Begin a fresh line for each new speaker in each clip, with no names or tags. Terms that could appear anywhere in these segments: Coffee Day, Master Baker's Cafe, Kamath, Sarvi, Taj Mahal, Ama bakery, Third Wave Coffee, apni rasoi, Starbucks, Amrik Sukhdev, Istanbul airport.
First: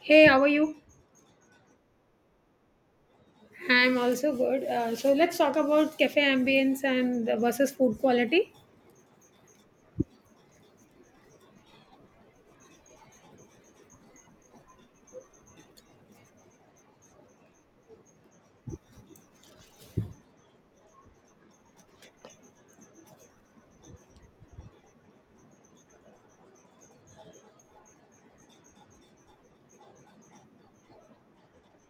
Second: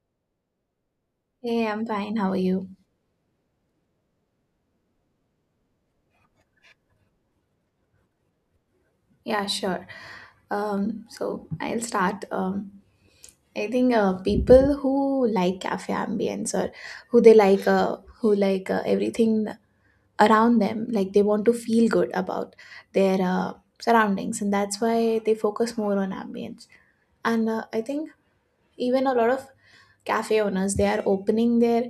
Hey, how are you?
Hey, I'm fine. How are you?
I'm also good. So let's talk about cafe ambience and versus food quality.
Yeah, sure. So I'll start. I think people who like cafe ambience or who they like, who like everything around them, like they want to feel good about their surroundings, and that's why they focus more on ambience. And I think even a lot of cafe owners they are opening their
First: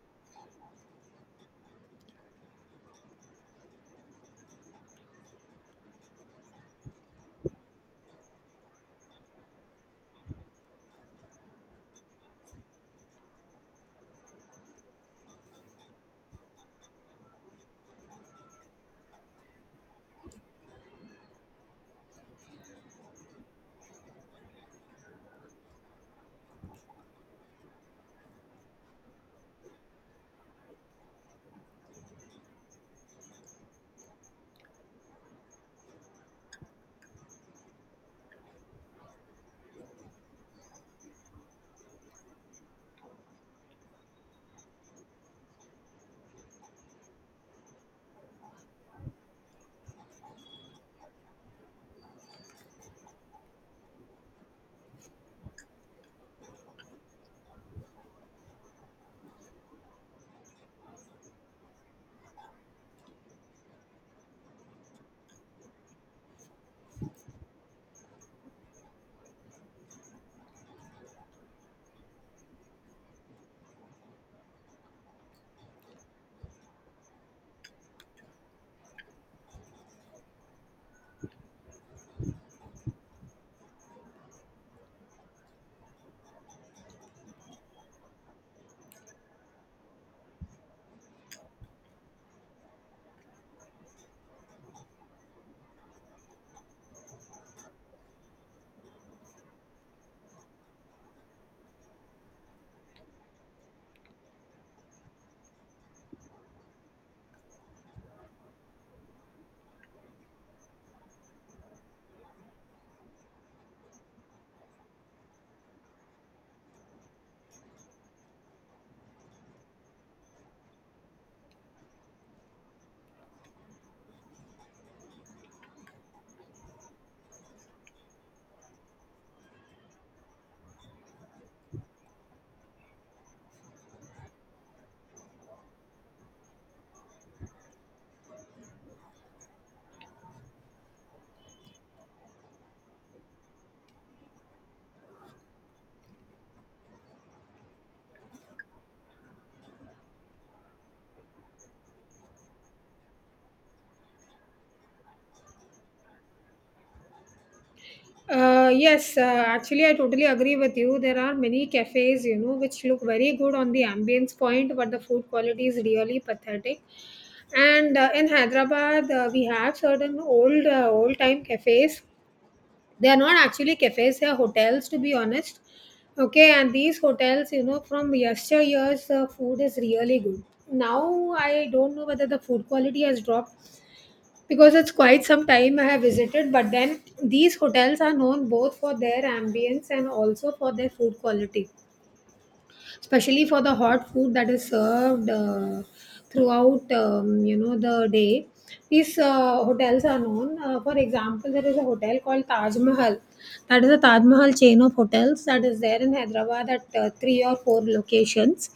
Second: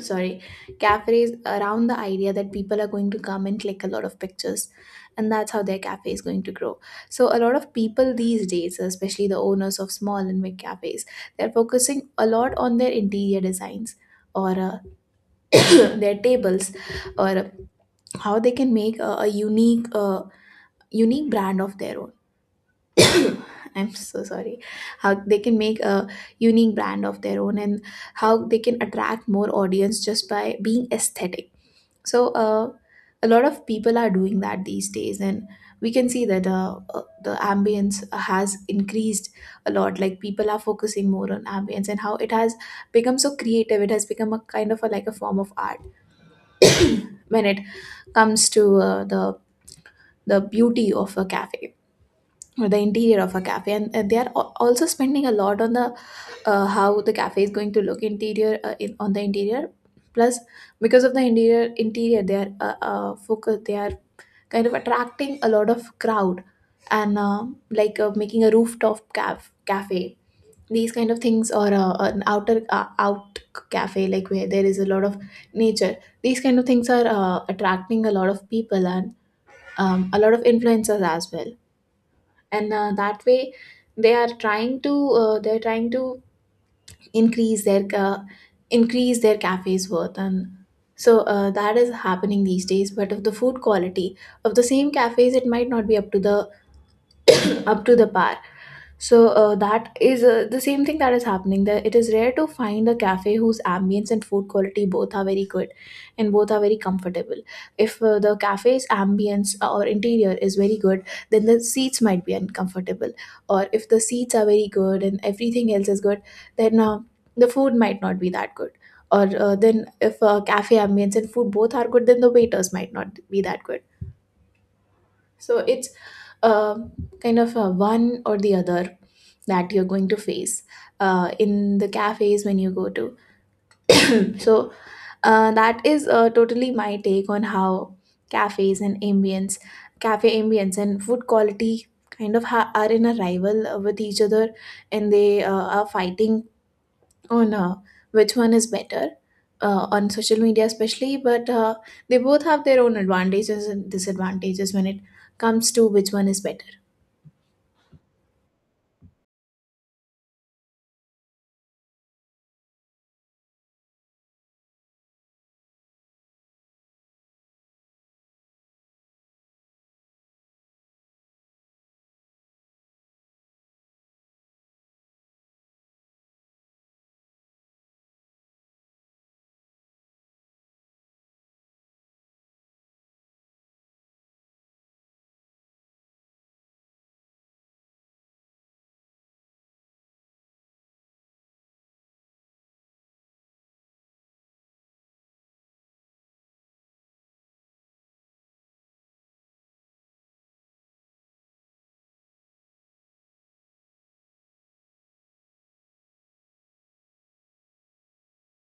sorry cafes around the idea that people are going to come and click a lot of pictures, and that's how their cafe is going to grow. So a lot of people these days, especially the owners of small and big cafes, they're focusing a lot on their interior designs, or their tables, or how they can make a unique unique brand of their own. I'm so sorry. How they can make a unique brand of their own, and how they can attract more audience just by being aesthetic. So a lot of people are doing that these days, and we can see that the ambience has increased a lot. Like people are focusing more on ambience, and how it has become so creative, it has become a kind of like a form of art when it comes to the beauty of a cafe, or the interior of a cafe, and they are also spending a lot on the how the cafe is going to look interior on the interior. Plus, because of the interior, they are focus they are kind of attracting a lot of crowd, and like making a rooftop cafe, these kind of things, or an outer out cafe, like where there is a lot of nature. These kind of things are attracting a lot of people, and a lot of influencers as well. And that way, they are trying to uh, they're trying to increase their uh, increase their cafe's worth. And so that is happening these days, but of the food quality of the same cafes, it might not be up to the up to the par. So that is the same thing that is happening. That it is rare to find a cafe whose ambience and food quality both are very good, and both are very comfortable. If the cafe's ambience or interior is very good, then the seats might be uncomfortable. Or if the seats are very good and everything else is good, then the food might not be that good. Or then if cafe ambience and food both are good, then the waiters might not be that good. So it's uh, kind of a one or the other that you're going to face in the cafes when you go to. So that is totally my take on how cafes and ambience, cafe ambience and food quality kind of are in a rival with each other, and they are fighting on which one is better. On social media especially, but they both have their own advantages and disadvantages when it comes to which one is better.
Yes, actually, I totally agree with you. There are many cafes, you know, which look very good on the ambience point, but the food quality is really pathetic. And in Hyderabad, we have certain old-time cafes. They are not actually cafes, they are hotels to be honest. Okay, and these hotels, you know, from yesteryears, the food is really good. Now I don't know whether the food quality has dropped because it's quite some time I have visited, but then these hotels are known both for their ambience and also for their food quality, especially for the hot food that is served throughout you know, the day. These hotels are known, for example, there is a hotel called Taj Mahal. That is a Taj Mahal chain of hotels that is there in Hyderabad at three or four locations.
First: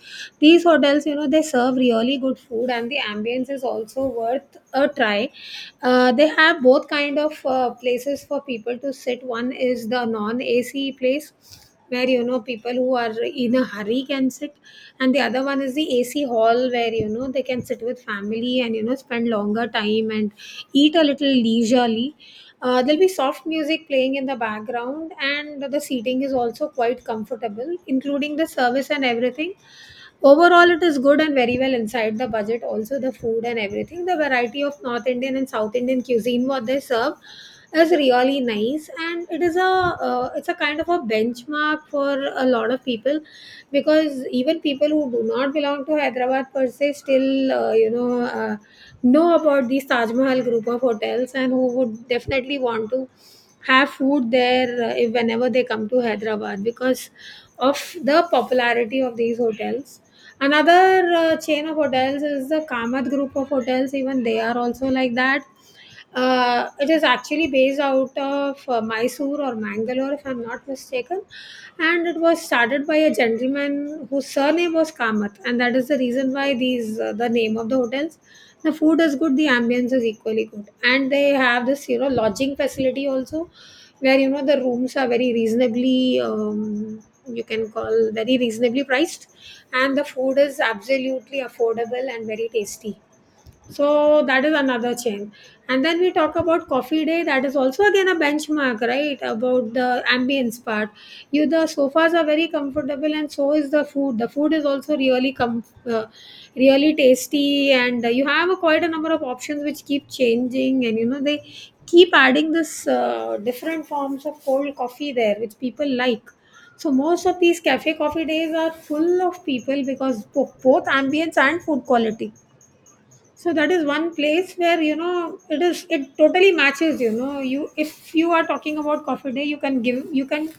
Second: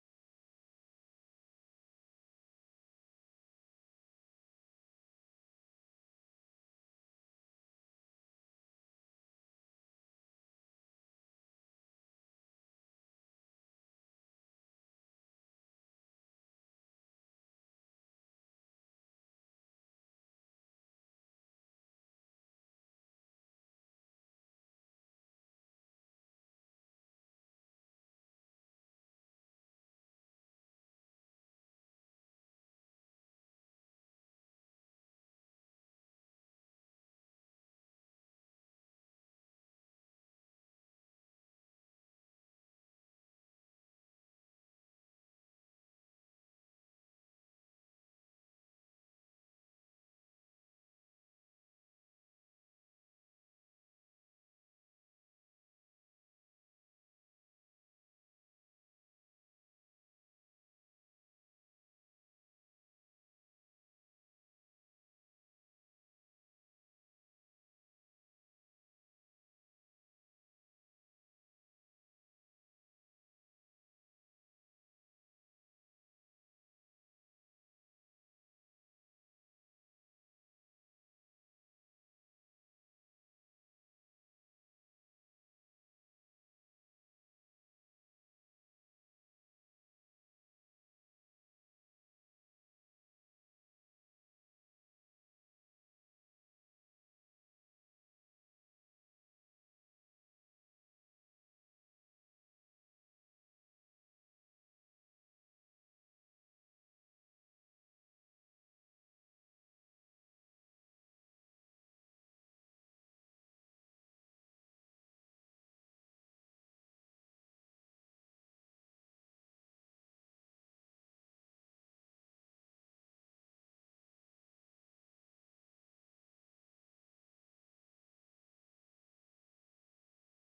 These hotels, you know, they serve really good food and the ambience is also worth a try. They have both kind of places for people to sit. One is the non AC place where, you know, people who are in a hurry can sit, and the other one is the AC hall where, you know, they can sit with family and, you know, spend longer time and eat a little leisurely. There'll be soft music playing in the background and the seating is also quite comfortable, including the service and everything. Overall, it is good and very well inside the budget. Also, the food and everything, the variety of North Indian and South Indian cuisine what they serve is really nice, and it is a it's a kind of a benchmark for a lot of people, because even people who do not belong to Hyderabad per se still you know, know about these Taj Mahal group of hotels and who would definitely want to have food there if whenever they come to Hyderabad because of the popularity of these hotels. Another chain of hotels is the Kamath group of hotels, even they are also like that. It is actually based out of Mysore or Mangalore, if I'm not mistaken. And it was started by a gentleman whose surname was Kamath, and that is the reason why these the name of the hotels. The food is good, the ambience is equally good, and they have this, you know, lodging facility also, where, you know, the rooms are very reasonably, you can call very reasonably priced, and the food is absolutely affordable and very tasty. So that is another change. And then we talk about Coffee Day. That is also again a benchmark, right? About the ambience part. You, the sofas are very comfortable, and so is the food. The food is also really uh, really tasty, and you have a, quite a number of options which keep changing. And you know, they keep adding this different forms of cold coffee there, which people like. So most of these Cafe Coffee Days are full of people because both ambience and food quality. So that is one place where, you know, it is, it totally matches. You know, you if you are talking about Coffee Day, you can give, you can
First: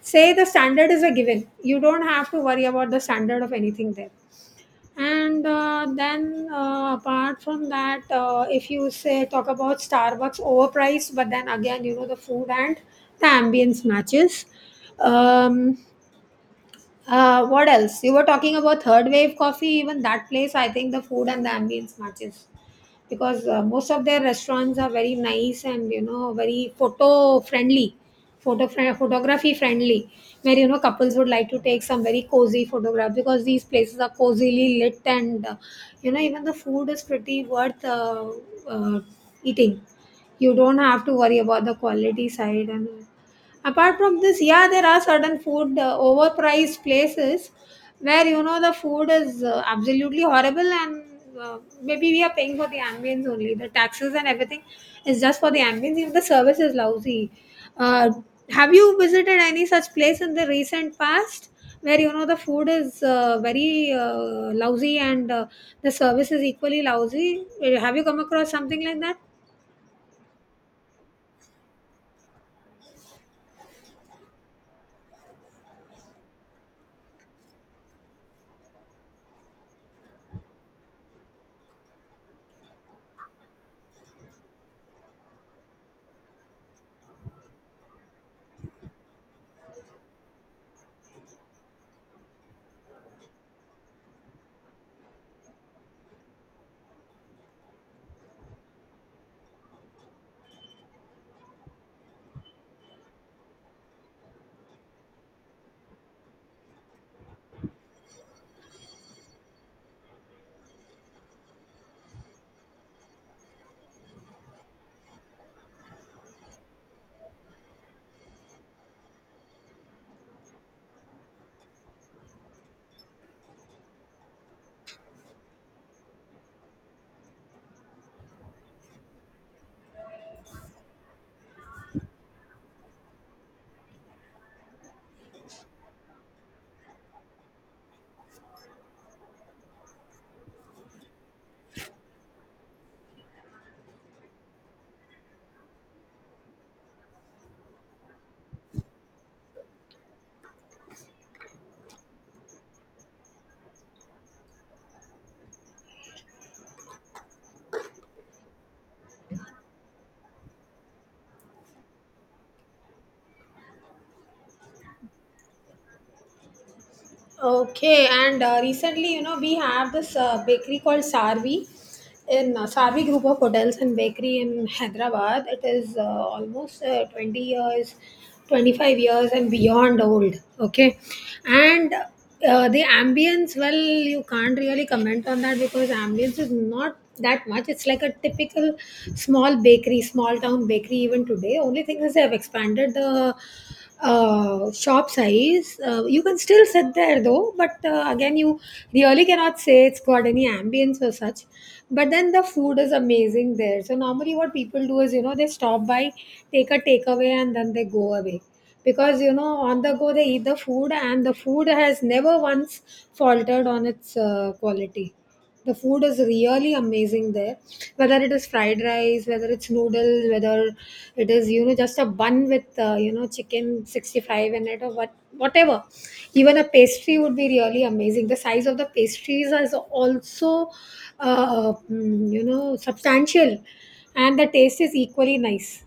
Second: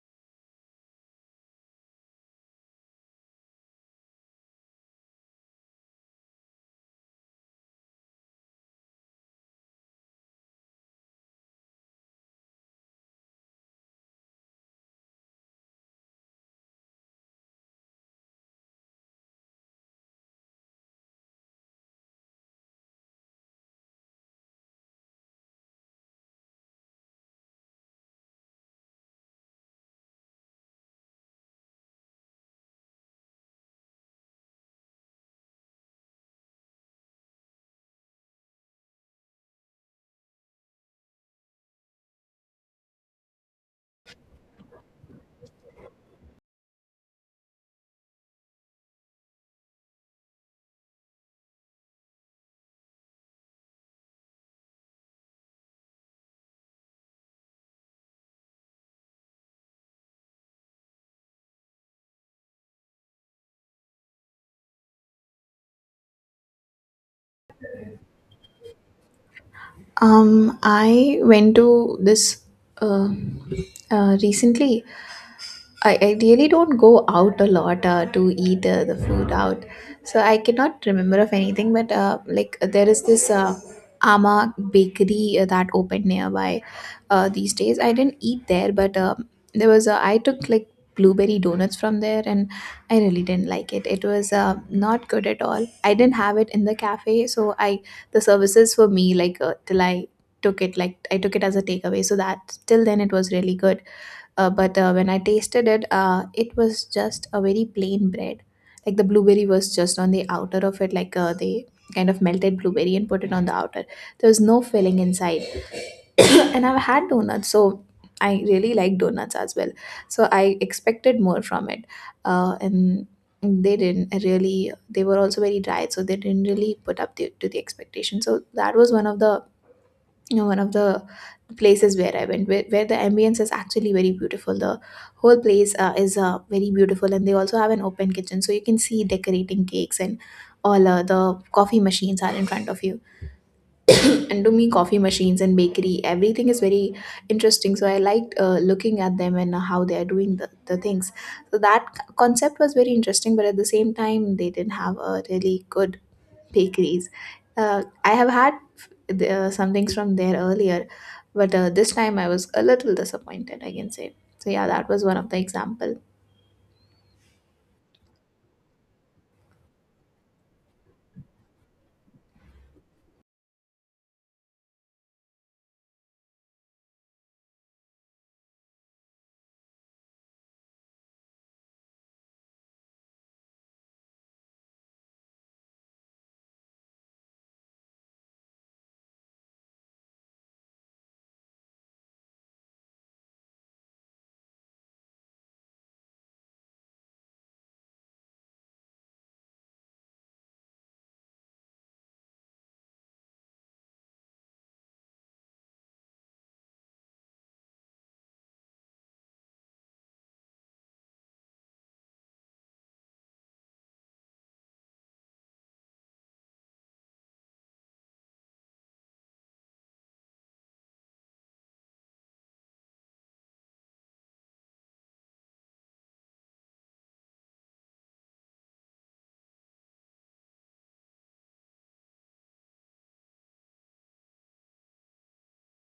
say the standard is a given, you don't have to worry about the standard of anything there. And then, apart from that, if you say, talk about Starbucks, overpriced, but then again, you know, the food and the ambience matches. um, what else, you were talking about Third Wave Coffee, even that place, I think the food and the ambience matches, because most of their restaurants are very nice and, you know, very photography friendly, where, you know, couples would like to take some very cozy photographs because these places are cozily lit, and you know, even the food is pretty worth uh, eating. You don't have to worry about the quality side. And apart from this, yeah, there are certain food overpriced places where, you know, the food is absolutely horrible and maybe we are paying for the ambience only the taxes and everything is just for the ambience if the service is lousy. Uh, have you visited any such place in the recent past where, you know, the food is very lousy and the service is equally lousy? Have you come across something like that?
I went to this uh, recently. I really don't go out a lot to eat the food out. So I cannot remember of anything, but like there is this Ama bakery that opened nearby these days. I didn't eat there, but there was I took like blueberry donuts from there, and I really didn't like it. It was not good at all. I didn't have it in the cafe, so I the services for me like till I took it, like I took it as a takeaway. So that till then it was really good. But when I tasted it, it was just a very plain bread. Like the blueberry was just on the outer of it, like they kind of melted blueberry and put it on the outer. There was no filling inside. And I've had donuts, so I really like donuts as well. So I expected more from it, and they didn't really. They were also very dry, so they didn't really put up to the expectation. So that was one of the you know one of the places where I went, where the ambience is actually very beautiful. The whole place is very beautiful, and they also have an open kitchen, so you can see decorating cakes and all. The coffee machines are in front of you. And to me coffee machines and bakery everything is very interesting, so I liked looking at them, and how they are doing the things. So that concept was very interesting, but at the same time they didn't have a really good bakeries. I have had some things from there earlier, but this time I was a little disappointed, I can say. So yeah, that was one of the example.
Okay, and recently, you know, we have this bakery called Sarvi in Sarvi Group of Hotels and Bakery in Hyderabad. It is almost 20 years, 25 years, and beyond old. Okay, and the ambience, well, you can't really comment on that because ambience is not that much. It's like a typical small bakery, small town bakery, even today. Only thing is they have expanded the shop size. You can still sit there though, but again, you really cannot say it's got any ambience or such. But then the food is amazing there. So normally, what people do is, you know, they stop by, take a takeaway, and then they go away. Because you know, on the go they eat the food, and the food has never once faltered on its quality. The food is really amazing there. Whether it is fried rice, whether it's noodles, whether it is, you know, just a bun with you know, chicken 65 in it or whatever. Even a pastry would be really amazing. The size of the pastries is also you know, substantial, and the taste is equally nice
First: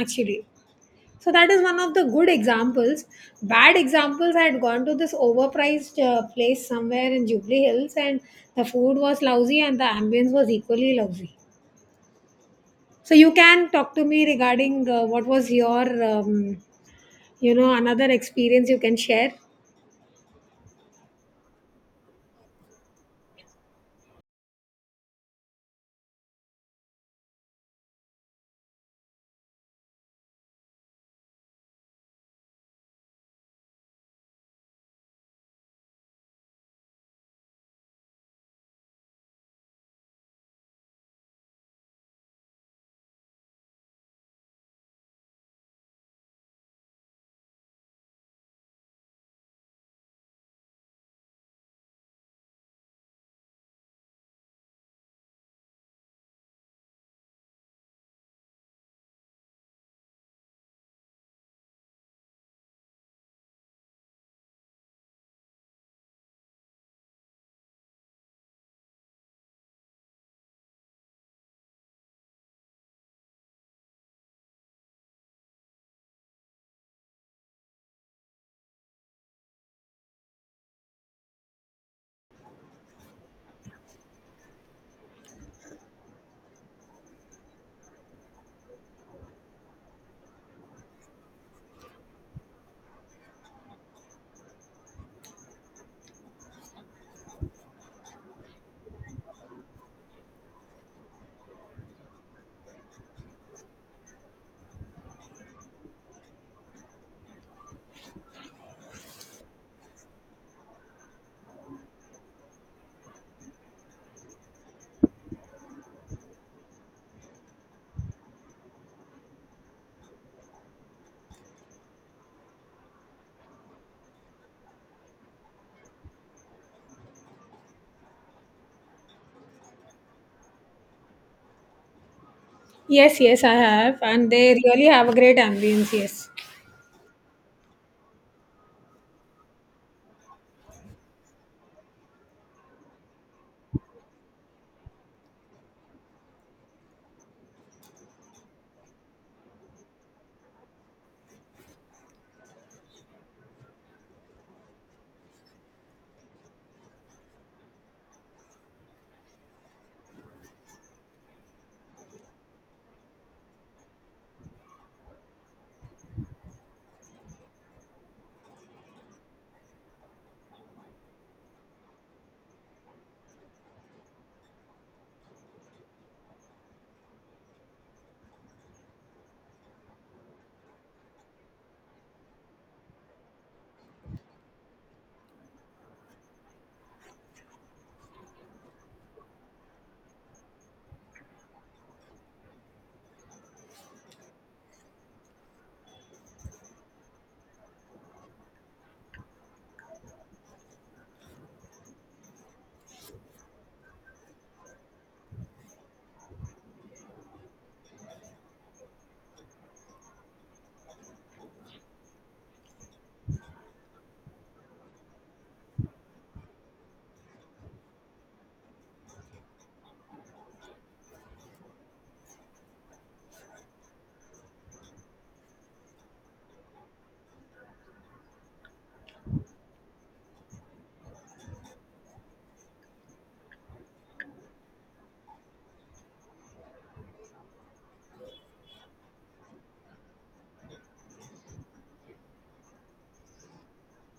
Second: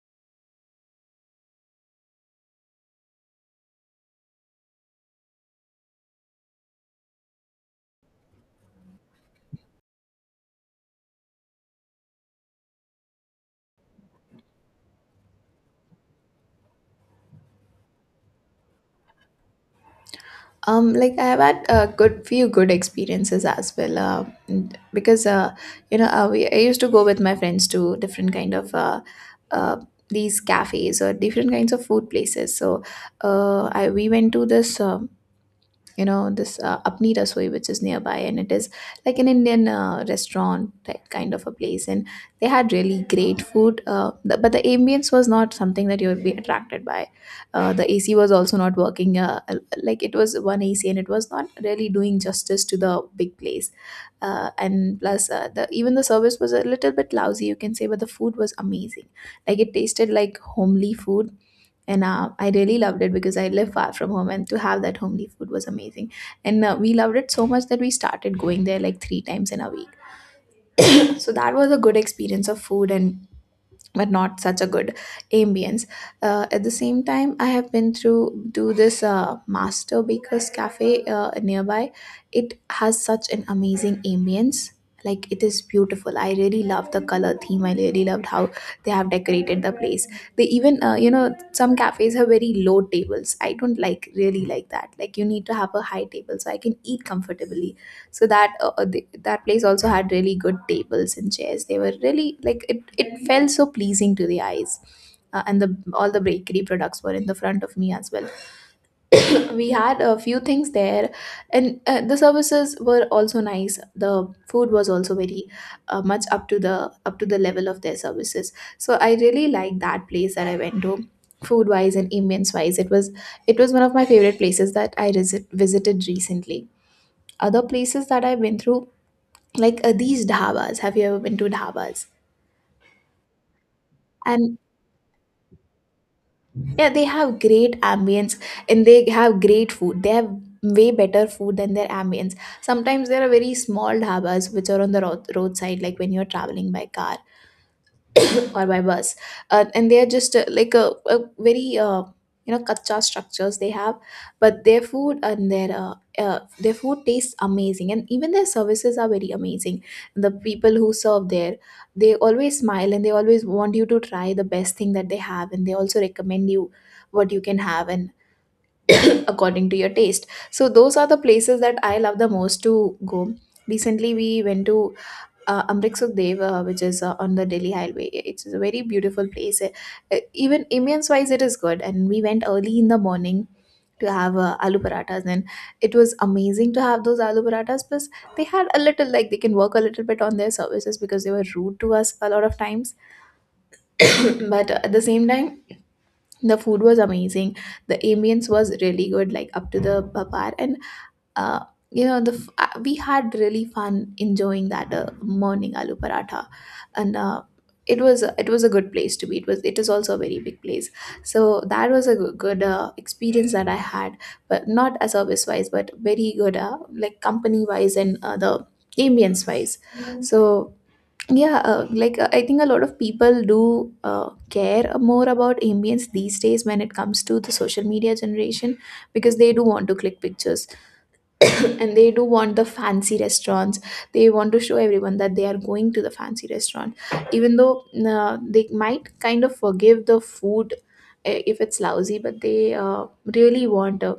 actually. So that is one of the good examples. Bad examples, I had gone to this overpriced place somewhere in Jubilee Hills, and the food was lousy and the ambience was equally lousy. So you can talk to me regarding what was your, you know, another experience you can share.
Um, like I have had a good few good experiences as well, because you know, I used to go with my friends to different kind of uh, these cafes, or different kinds of food places. So we went to this you know this apni rasoi, which is nearby, and it is like an Indian restaurant type kind of a place. And they had really great food, but the ambience was not something that you would be attracted by. The AC was also not working, like it was one AC and it was not really doing justice to the big place. And plus the even the service was a little bit lousy, you can say, but the food was amazing. Like it tasted like homely food, and I really loved it because I live far from home, and to have that homely food was amazing. And we loved it so much that we started going there like three times in a week. So that was a good experience of food, and but not such a good ambience. At the same time, I have been through to this Master Baker's Cafe nearby. It has such an amazing ambience. Like it is beautiful. I really love the color theme. I really loved how they have decorated the place. They even, you know, some cafes have very low tables. I don't like really like that. Like you need to have a high table so I can eat comfortably, so that that place also had really good tables and chairs. They were really like it felt so pleasing to the eyes. And the all the bakery products were in the front of me as well. We had a few things there, and the services were also nice. The food was also very much up to the level of their services. So I really liked that place that I went to. Food wise and ambience wise, it was one of my favorite places that I visited recently. Other places that I've been through, like these dhabas, have you ever been to dhabas?
Yes, yes, I have, and they
And
really have a great ambience. Yes.
yeah, they have great ambience, and they have great food. They have way better food than their ambience. Sometimes there are very small dhabas which are on the roadside, like when you're traveling by car, or by bus. And they are just like a very you know kacha structures they have, but their food and their food tastes amazing, and even their services are very amazing. The people who serve there, they always smile and they always want you to try the best thing that they have, and they also recommend you what you can have, and according to your taste. So those are the places that I love the most to go. Recently we went to Amrik Sukhdev, which is on the Delhi Highway. It's a very beautiful place. Even ambience wise, it is good. And we went early in the morning to have aloo parathas, and it was amazing to have those aloo parathas. Plus, they had a little like they can work a little bit on their services, because they were rude to us a lot of times. But at the same time, the food was amazing. The ambience was really good, like up to the par, and uh, we had really fun enjoying that morning aloo paratha and it was a good place to be, it is also a very big place, so that was a good experience that I had, but not a service wise, but very good, like company wise and the ambience wise. Mm. So yeah, I think a lot of people do uh, care more about ambience these days when it comes to the social media generation, because they do want to click pictures, and they do want the fancy restaurants. They want to show everyone that they are going to the fancy restaurant, even though they might kind of forgive the food if it's lousy, but they really want a,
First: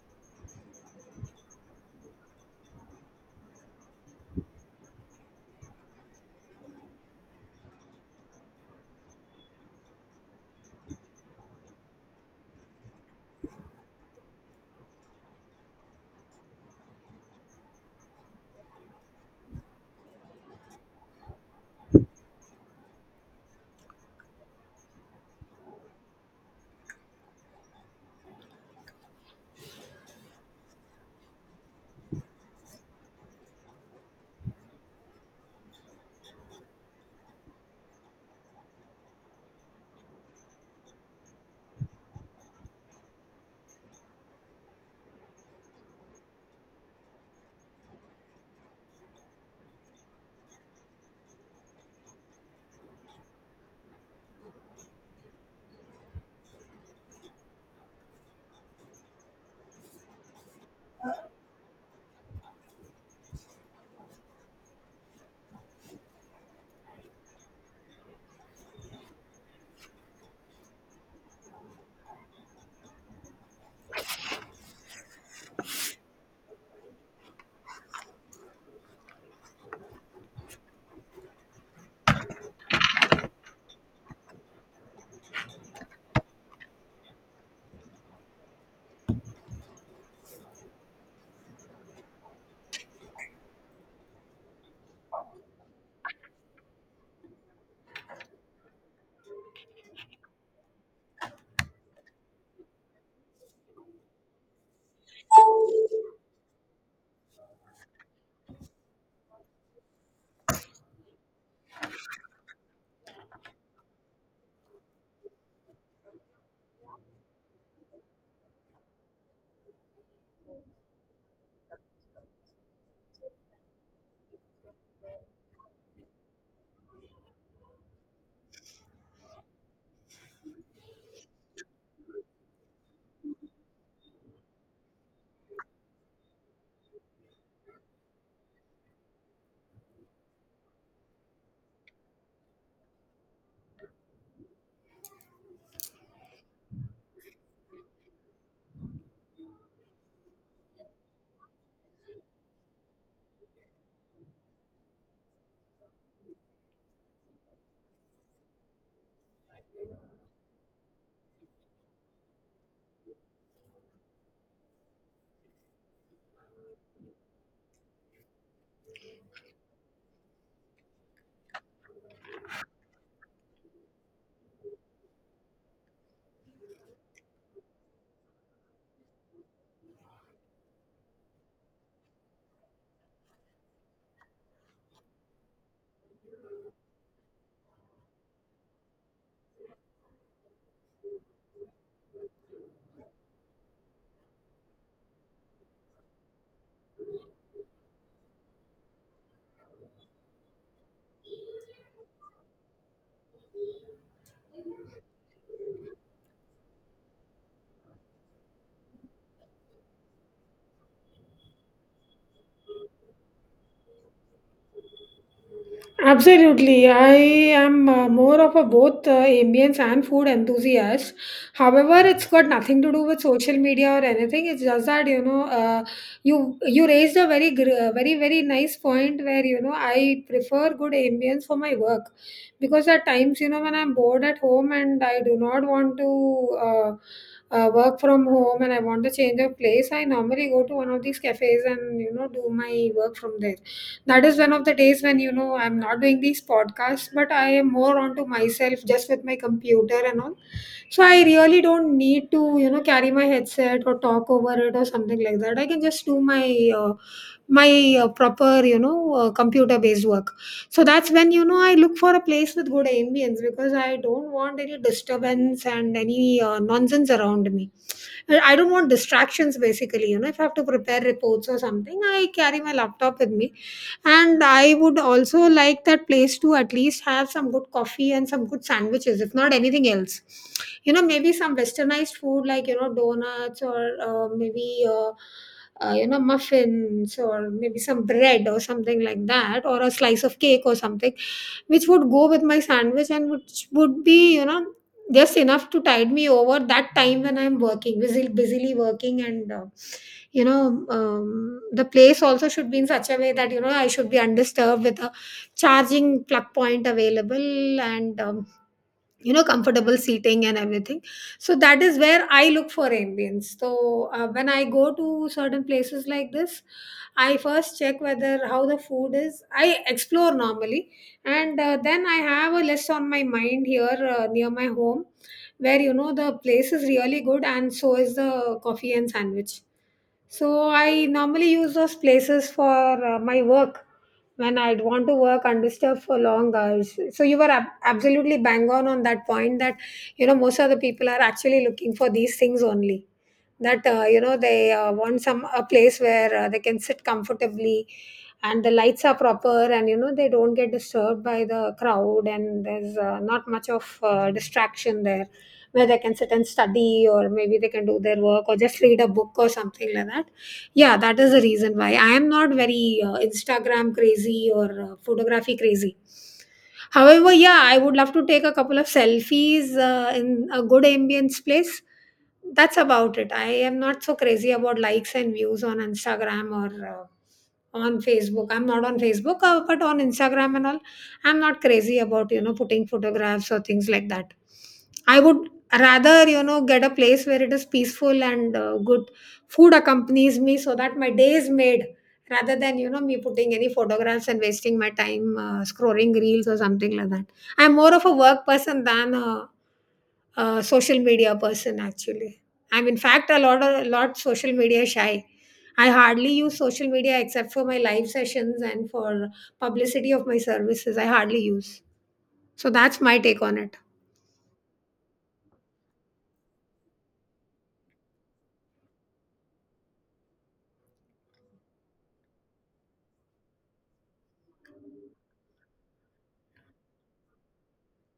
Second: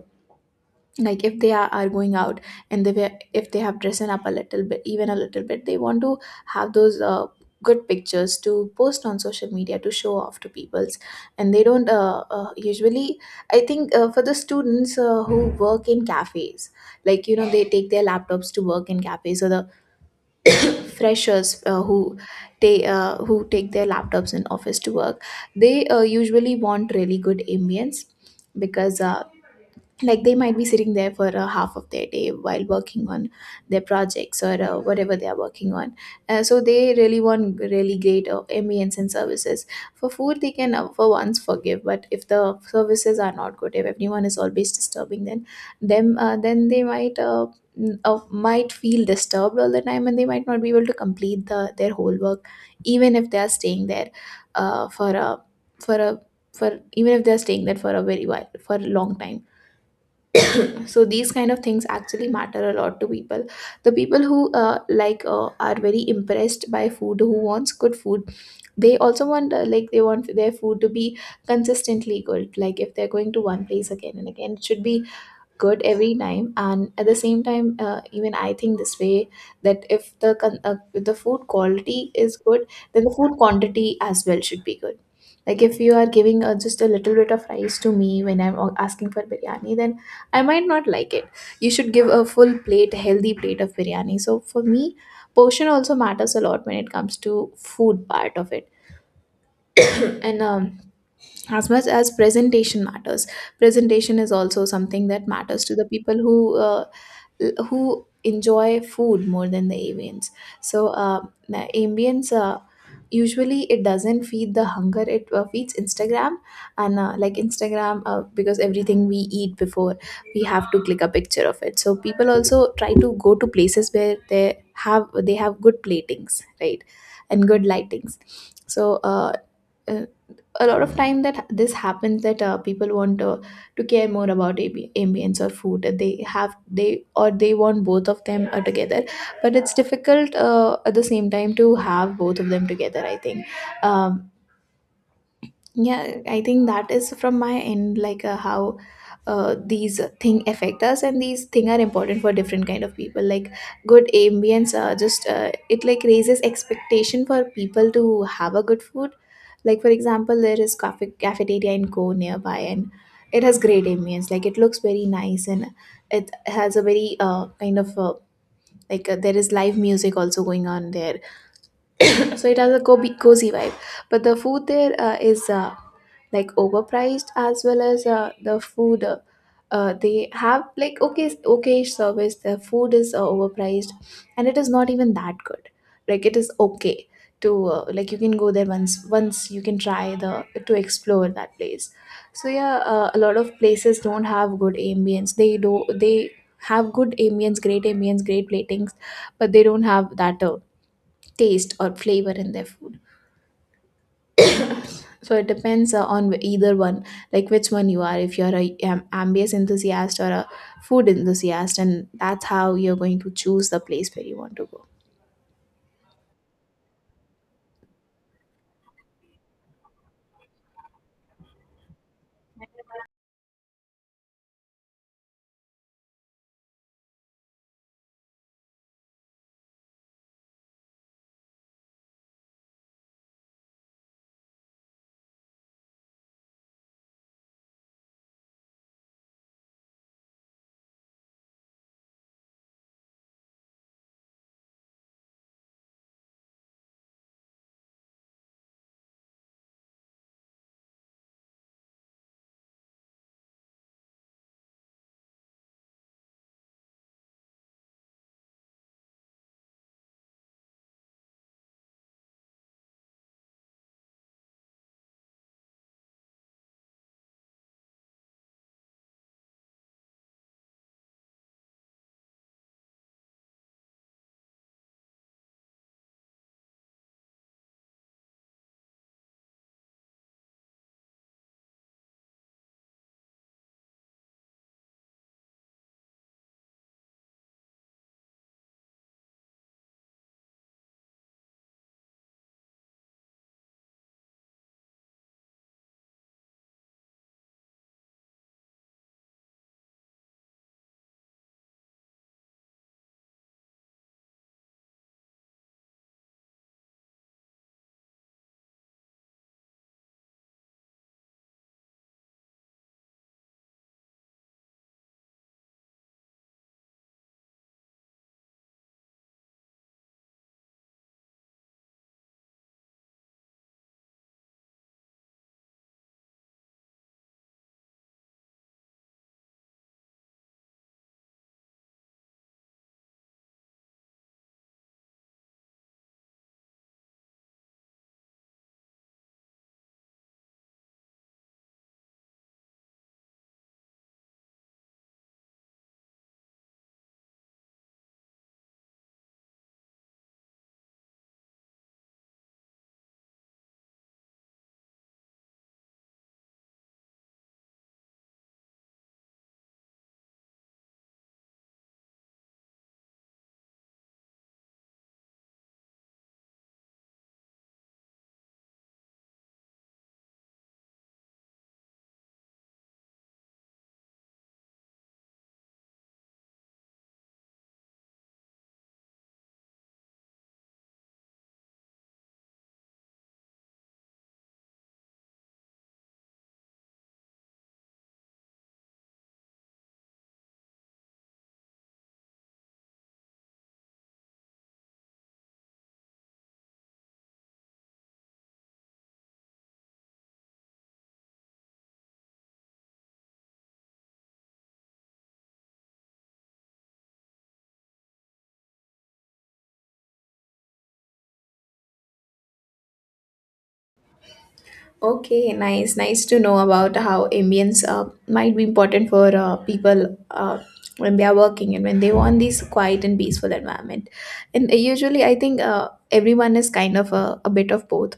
like if they are going out, and they were, if they have dressed up a little bit, even a little bit, they want to have those good pictures to post on social media to show off to peoples. And they don't usually, I think for the students who work in cafes, like you know they take their laptops to work in cafes, or the freshers who take their laptops in office to work, they usually want really good ambience, because like they might be sitting there for a half of their day while working on their projects, or whatever they are working on. So they really want really great ambience and services. For food, they can for once forgive, but if the services are not good, if everyone is always disturbing, then them, then they might might feel disturbed all the time, and they might not be able to complete the their whole work, even if they are staying there uh, for a for a for even if they are staying there for a very while, for a long time, future. So these kind of things actually matter a lot to people. The people who are very impressed by food, who wants good food, they also want, they want their food to be consistently good, like if they're going to one place again and again, it should be good every time. And at the same time, even I think this way, that if if the food quality is good, then the food quantity as well should be good. Like if you are giving just a little bit of rice to me when I'm asking for biryani, then I might not like it. You should give a full plate, a healthy plate of biryani. So for me portion also matters a lot when it comes to food part of it. And as much as presentation matters, presentation is also something that matters to the people who uh, who enjoy food more than the avians. So the ambience usually it doesn't feed the hunger; it feeds Instagram, and like Instagram, because everything we eat before, we have to click a picture of it. So people also try to go to places where they have good platings, right, and good lightings. So uh, a lot of time that this happens, that people want to care more about ambience or food. They have they Or they want both of them together, but it's difficult at the same time to have both of them together, I think. um, yeah, I think that is from my end, like how these thing affect us, and these thing are important for different kind of people. Like good ambience, just it like raises expectation for people to have a good food. Like for example, there is cafe cafeteria in Go nearby, and it has great ambience. Like it looks very nice, and it has a very kind of there is live music also going on there, so it has a cozy vibe. But the food there is. Like overpriced, as well as the food they have like okay service. The food is overpriced, and it is not even that good. Like it is okay to like you can go there once, you can try the to explore that place. So yeah, a lot of places don't have good ambience. They do they have good ambience, great ambience, great platings, but they don't have that taste or flavor in their food. So it depends on either one, like which one you are. If you're a, ambience enthusiast, or a food enthusiast, and that's how you're going to choose the place where you want to go.
Absolutely. I am more of a both ambience and food enthusiast. However, it's got nothing to do with social media or anything. It's just that, you know, you raised a very very nice point where, you know, I prefer good ambience for my work, because at times, you know, when I'm bored at home and I do not want to. Work from home, and I want to change of place. I normally go to one of these cafes and, you know, do my work from there. That is one of the days when, you know, I'm not doing these podcasts, but I am more onto myself just with my computer and all. So I really don't need to, you know, carry my headset or talk over it or something like that. I can just do my uh, my proper, you know, computer based work. So that's when, you know, I look for a place with good ambience, because I don't want any disturbance and any nonsense around me, and I don't want distractions basically. You know, if I have to prepare reports or something, I carry my laptop with me. And I would also like that place to at least have some good coffee and some good sandwiches, if not anything else. You know, maybe some westernized food like, you know, donuts or maybe. You know, muffins or maybe some bread or something like that or a slice of cake or something which would go with my sandwich and which would be, you know, just enough to tide me over that time when I'm working busily working. And you know, the place also should be in such a way that, you know, I should be undisturbed with a charging plug point available, and you know, comfortable seating and everything. So that is where I look for ambience. So when I go to certain places like this, I first check whether how the food is, I explore normally, and then I have a list on my mind here near my home, where, you know, the place is really good and so is the coffee and sandwich. So I normally use those places for my work when I'd want to work undisturbed for long hours. So you were absolutely bang on that point, that, you know, most of the people are actually looking for these things only. That you know they want some a place where they can sit comfortably, and the lights are proper, and you know they don't get disturbed by the crowd, and there's not much of distraction there where they can sit and study, or maybe they can do their work, or just read a book or something like that. Yeah, that is the reason why I am not very Instagram crazy or photography crazy. However, yeah, I would love to take a couple of selfies in a good ambience place. That's about it. I am not so crazy about likes and views on Instagram or on Facebook. I'm not on Facebook, but on Instagram and all, I'm not crazy about, you know, putting photographs or things like that. I would rather, you know, get a place where it is peaceful and good food accompanies me, so that my day is made rather than, you know, me putting any photographs and wasting my time scrolling reels or something like that. I'm more of a work person than a social media person, actually. I'm in fact a lot social media shy. I hardly use social media except for my live sessions and for publicity of my services. I hardly use. So that's my take on it.
Okay, nice. Nice to know about how ambience might be important for people when they are working and when they want this quiet and peaceful environment. And usually, I think everyone is kind of a bit of both,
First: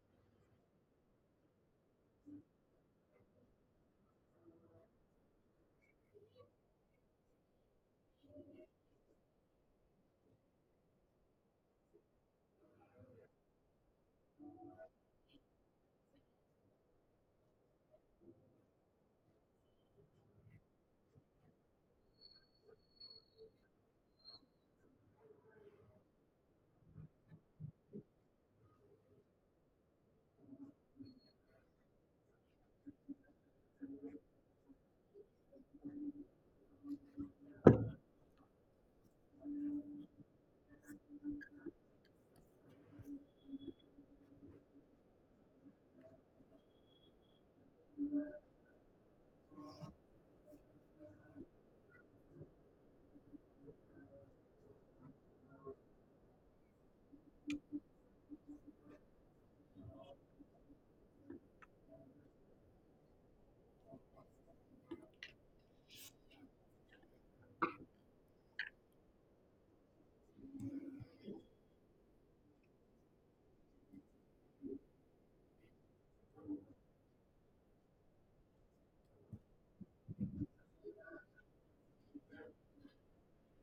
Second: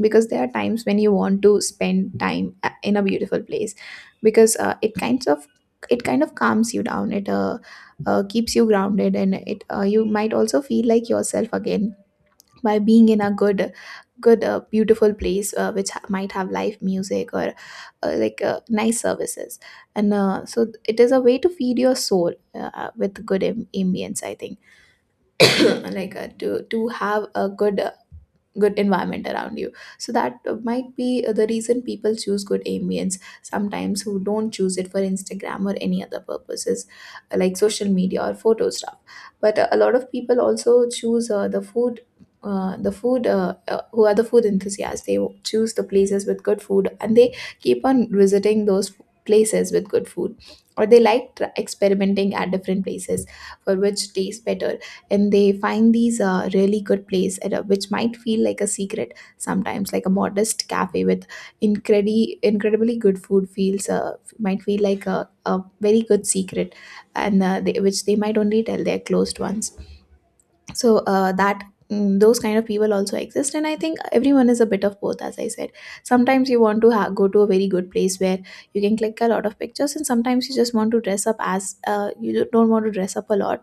because there are times when you want to spend time in a beautiful place, because it kinds of, it kind of calms you down. It keeps you grounded, and it you might also feel like yourself again by being in a good beautiful place which might have live music, or nice services, and so it is a way to feed your soul, with good ambience, I think. Like to have a good good environment around you, so that might be the reason people choose good ambience sometimes, who don't choose it for Instagram or any other purposes, like social media or photo stuff. But a lot of people also choose the food, who are the food enthusiasts. They choose the places with good food, and they keep on visiting those places with good food, or they like experimenting at different places for which tastes better. And they find these really good place at a, which might feel like a secret sometimes, like a modest cafe with incredibly good food feels, might feel like a very good secret. And which they might only tell their closed ones. So those kind of people also exist, and I think everyone is a bit of both, as I said. Sometimes you want to go to a very good place where you can click a lot of pictures, and sometimes you just want to dress up, as you don't want to dress up a lot,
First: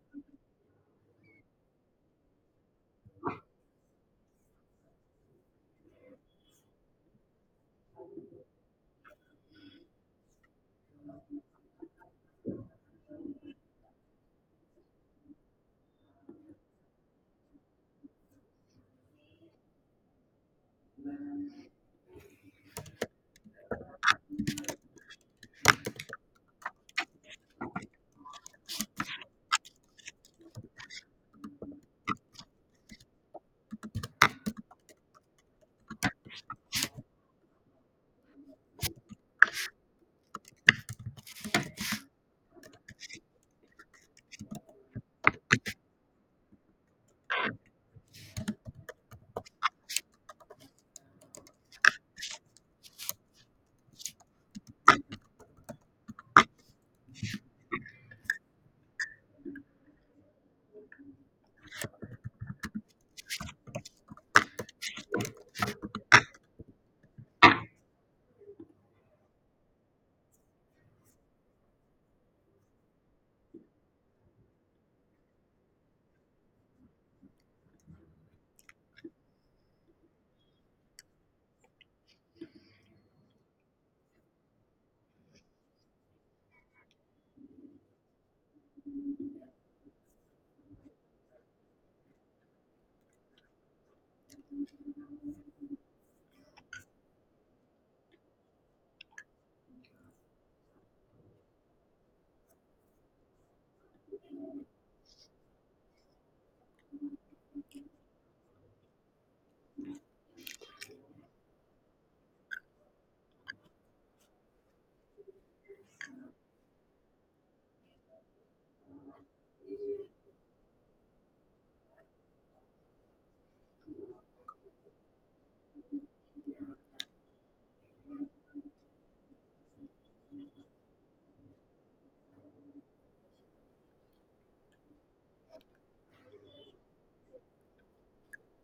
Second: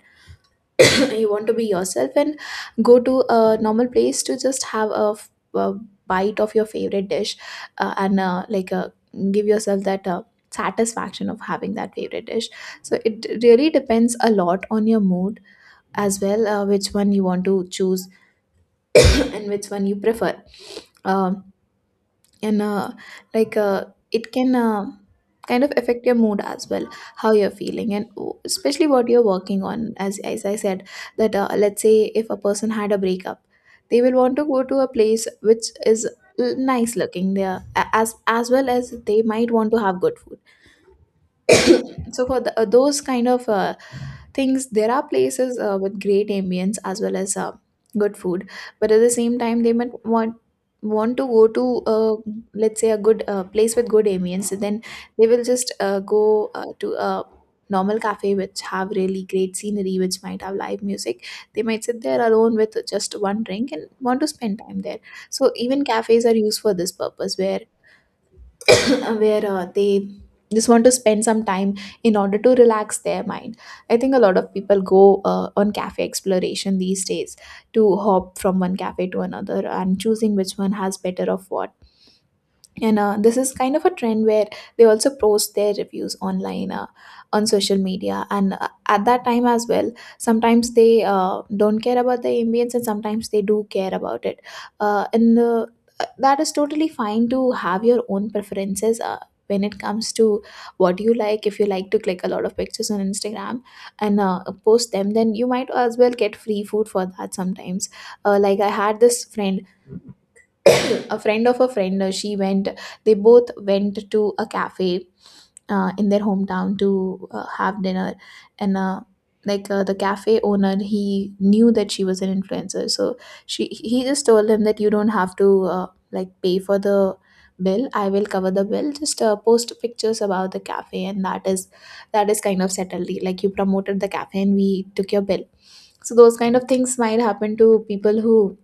you want to be yourself, and go to a normal place to just have a, a bite of your favorite dish. And give yourself that satisfaction of having that favorite dish. So it really depends a lot on your mood as well, which one you want to choose and which one you prefer. Um and like uh, it can kind of affect your mood as well, how you're feeling, and especially what you're working on, as I said, that let's say if a person had a breakup, they will want to go to a place which is nice looking there, as well as they might want to have good food. So for the, those kind of things, there are places with great ambience as well as good food. But at the same time they might want to go to uh, let's say a good place with good ambience, then they will just go to a normal cafe which have really great scenery, which might have live music. They might sit there alone with just one drink and want to spend time there. So even cafes are used for this purpose, where where they just want to spend some time in order to relax their mind. I think a lot of people go on cafe exploration these days to hop from one cafe to another and choosing which one has better of what, and this is kind of a trend where they also post their reviews online, on social media. And at that time as well, sometimes they don't care about the ambience and sometimes they do care about it. And That is totally fine to have your own preferences when it comes to what you like. If you like to click a lot of pictures on instagram and post them, then you might as well get free food for that sometimes. Like, I had this friend a friend of a friend. She went, they both went to a cafe in their hometown to have dinner. And like The cafe owner, he knew that she was an influencer, so she he just told him that you don't have to, uh, like, pay for the bill, I will cover the bill, just post pictures about the cafe, and that is, that is kind of settled, like you promoted the cafe and we took your bill. So those kind of things might happen to people who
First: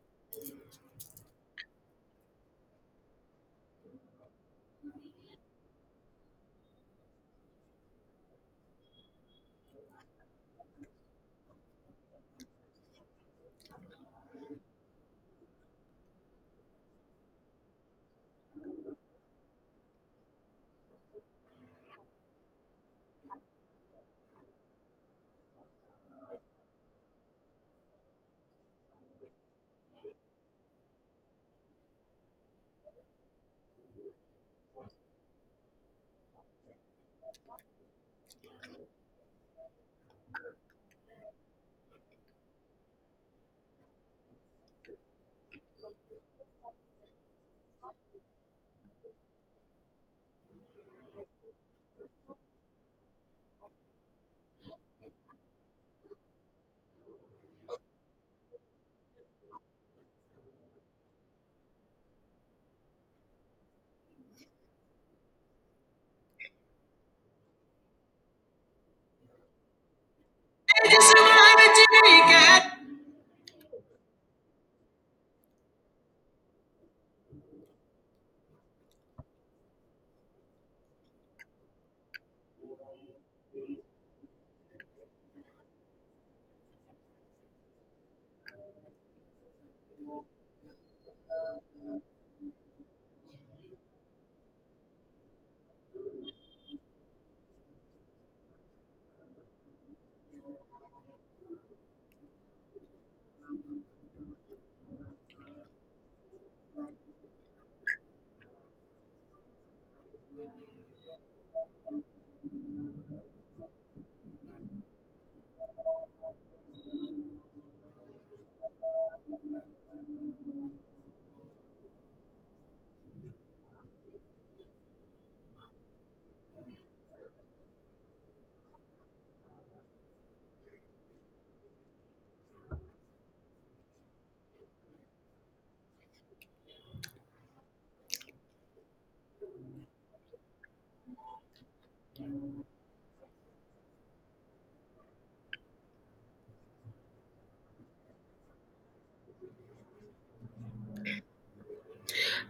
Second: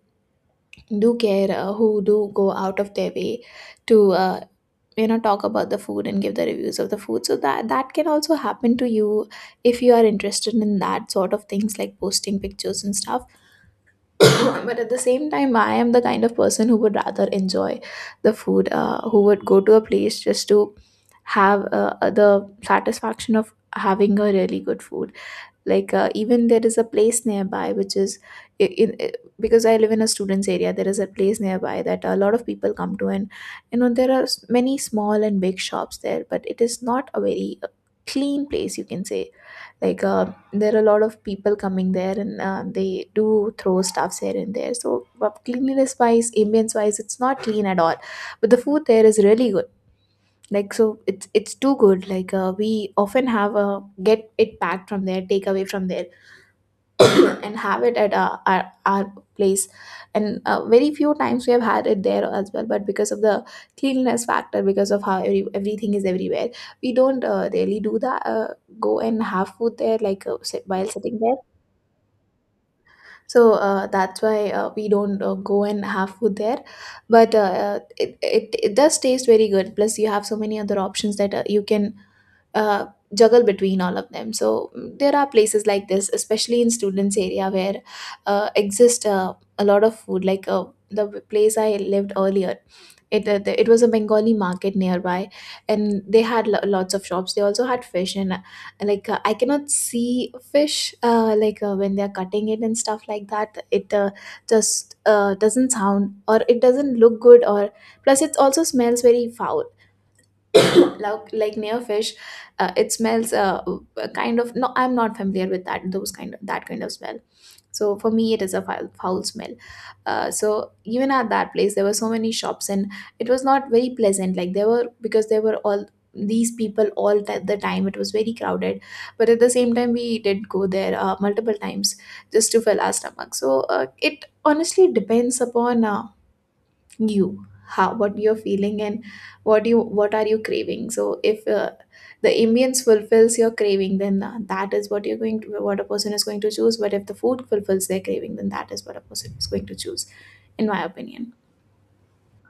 do care, who do go out of their way to you know talk about the food and give the reviews of the food, so that that can also happen to you if you are interested in that sort of things, like posting pictures and stuff. But at the same time, I am the kind of person who would rather enjoy the food, who would go to a place just to have the satisfaction of having a really good food. Even there is a place nearby which is i- in i- because I live in a students area, there is a place nearby that a lot of people come to, and you know there are many small and big shops there, but it is not a very clean place, you can say. like uh, there are a lot of people coming there, and they do throw stuffs here and there, so but cleanliness wise, ambience wise, it's not clean at all, but the food there is really good. Like, so it's too good. We often have a, get it packed from there, take away from there, and have it at our place. And very few times we have had it there as well, but because of the cleanliness factor, because of how everything is everywhere, we don't really do that, go and have food there, like while sitting there.
It.
So that's why we don't go and have food there. But it does taste very good, plus you have so many other options that you can uh, juggle between all of them. So there are places like this, especially in students area, where exist a lot of food. The place I lived earlier, it was a bengali market nearby, and they had lots of shops. They also had fish, and I cannot see fish, when they're cutting it and stuff like that, it just doesn't sound or it doesn't look good, or plus it also smells very foul, like nailfish. It smells a kind of, no I'm not familiar with that kind of smell. So for me it is a foul smell. So even at that place there were so many shops, and it was not very pleasant, like there were, because there were all these people all the time, it was very crowded. But at the same time we did go there multiple times just to fill our stomach. So it honestly depends upon you, how what you're feeling and what are you craving. So if the ambience fulfills your craving, then that is what you're going to what a person is going to choose, but if the food fulfills their craving, then that is what a person is going to choose, in my opinion.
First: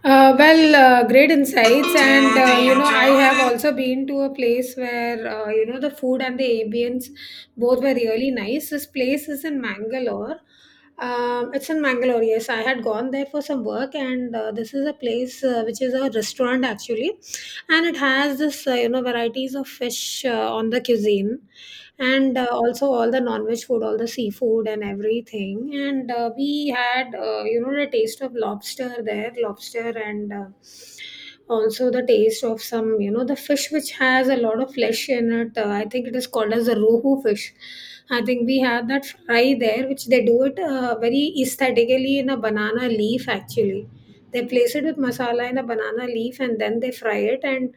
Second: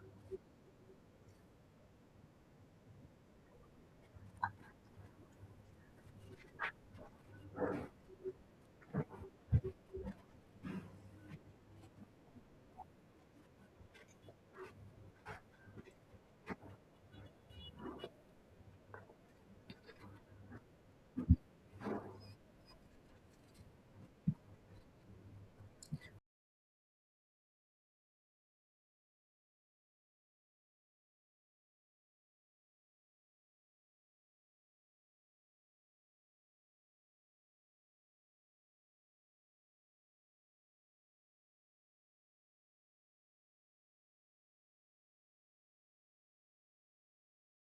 Well, great insights, and you know, I have also been to a place where you know, the food and the ambience both were really nice. This place is in Mangalore. It's in Mangalore. Yes, I had gone there for some work, and this is a place which is a restaurant, actually. And it has this you know, varieties of fish on the cuisine. And also all the non-veg food, all the seafood and everything. And we had you know, the taste of lobster there, lobster, and also the taste of some, you know, the fish which has a lot of flesh in it. I think it is called as the rohu fish. I think we had that fry there, which they do it very aesthetically in a banana leaf, actually. They place it with masala in a banana leaf, and then they fry it, and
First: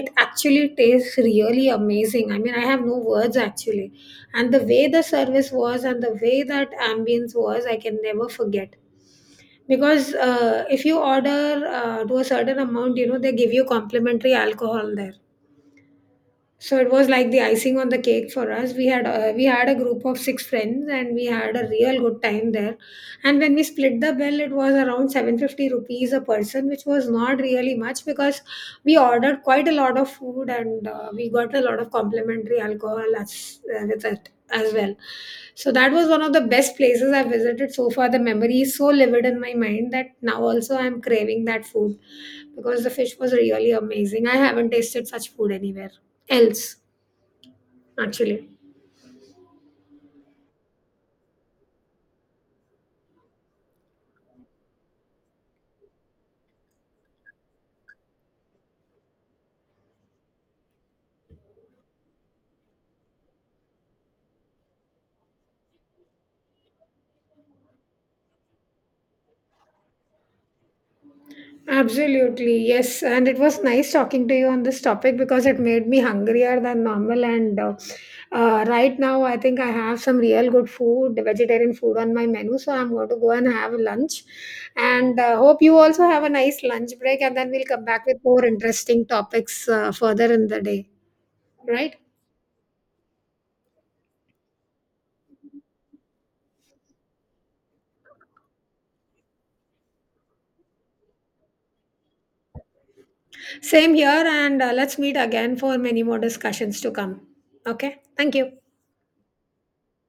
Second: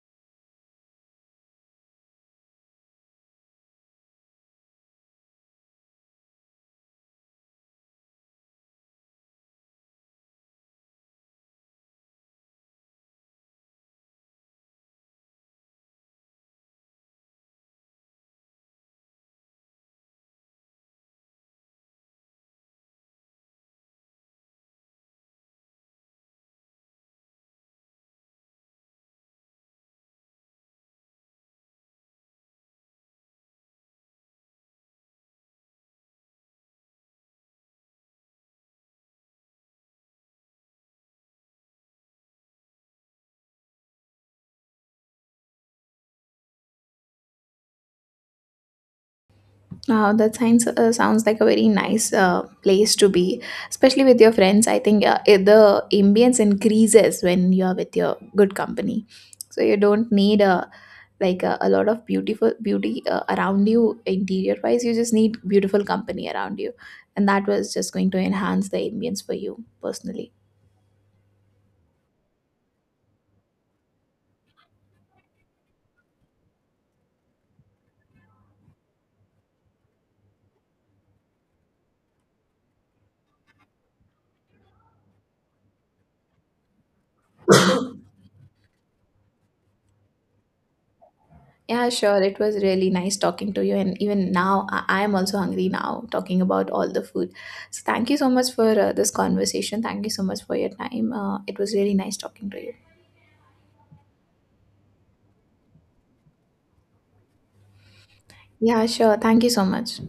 it actually tastes really amazing. I mean, I have no words, actually. And the way the service was and the way that ambience was, I can never forget. Because if you order to a certain amount, you know, they give you complimentary alcohol there. So it was like the icing on the cake for us. We had we had a group of 6 friends, and we had a real good time there. And when we split the bill, it was around 750 rupees a person, which was not really much because we ordered quite a lot of food, and we got a lot of complimentary alcohol as with it as well. So that was one of the best places I visited so far. The memory is so vivid in my mind that now also I'm craving that food because the fish was really amazing. I haven't tasted such food anywhere else, actually.
That sounds, sounds like a very nice place to be, especially with your friends. I think the ambience increases when you're with your good company. So you don't need a, a lot of beautiful beauty around you, interior wise, you just need beautiful company around you, and that was just going to enhance the ambience for you personally.
Absolutely, yes. And it was nice talking to you on this topic because it made me hungrier than normal. And right now, I think I have some real good food, vegetarian food on my menu. So I'm going to go and have lunch. And hope you also have a nice lunch break. And then we'll come back with more interesting topics further in the day.
Yeah,
Right?
sure. It was really nice talking to you, and even now I am also hungry now talking about all the food. So thank you so much for this conversation, thank you so much for your time, it was really nice talking to you.
Same here. And let's meet again for many more discussions to come. Okay. Thank you.
Yeah, sure, thank you so much.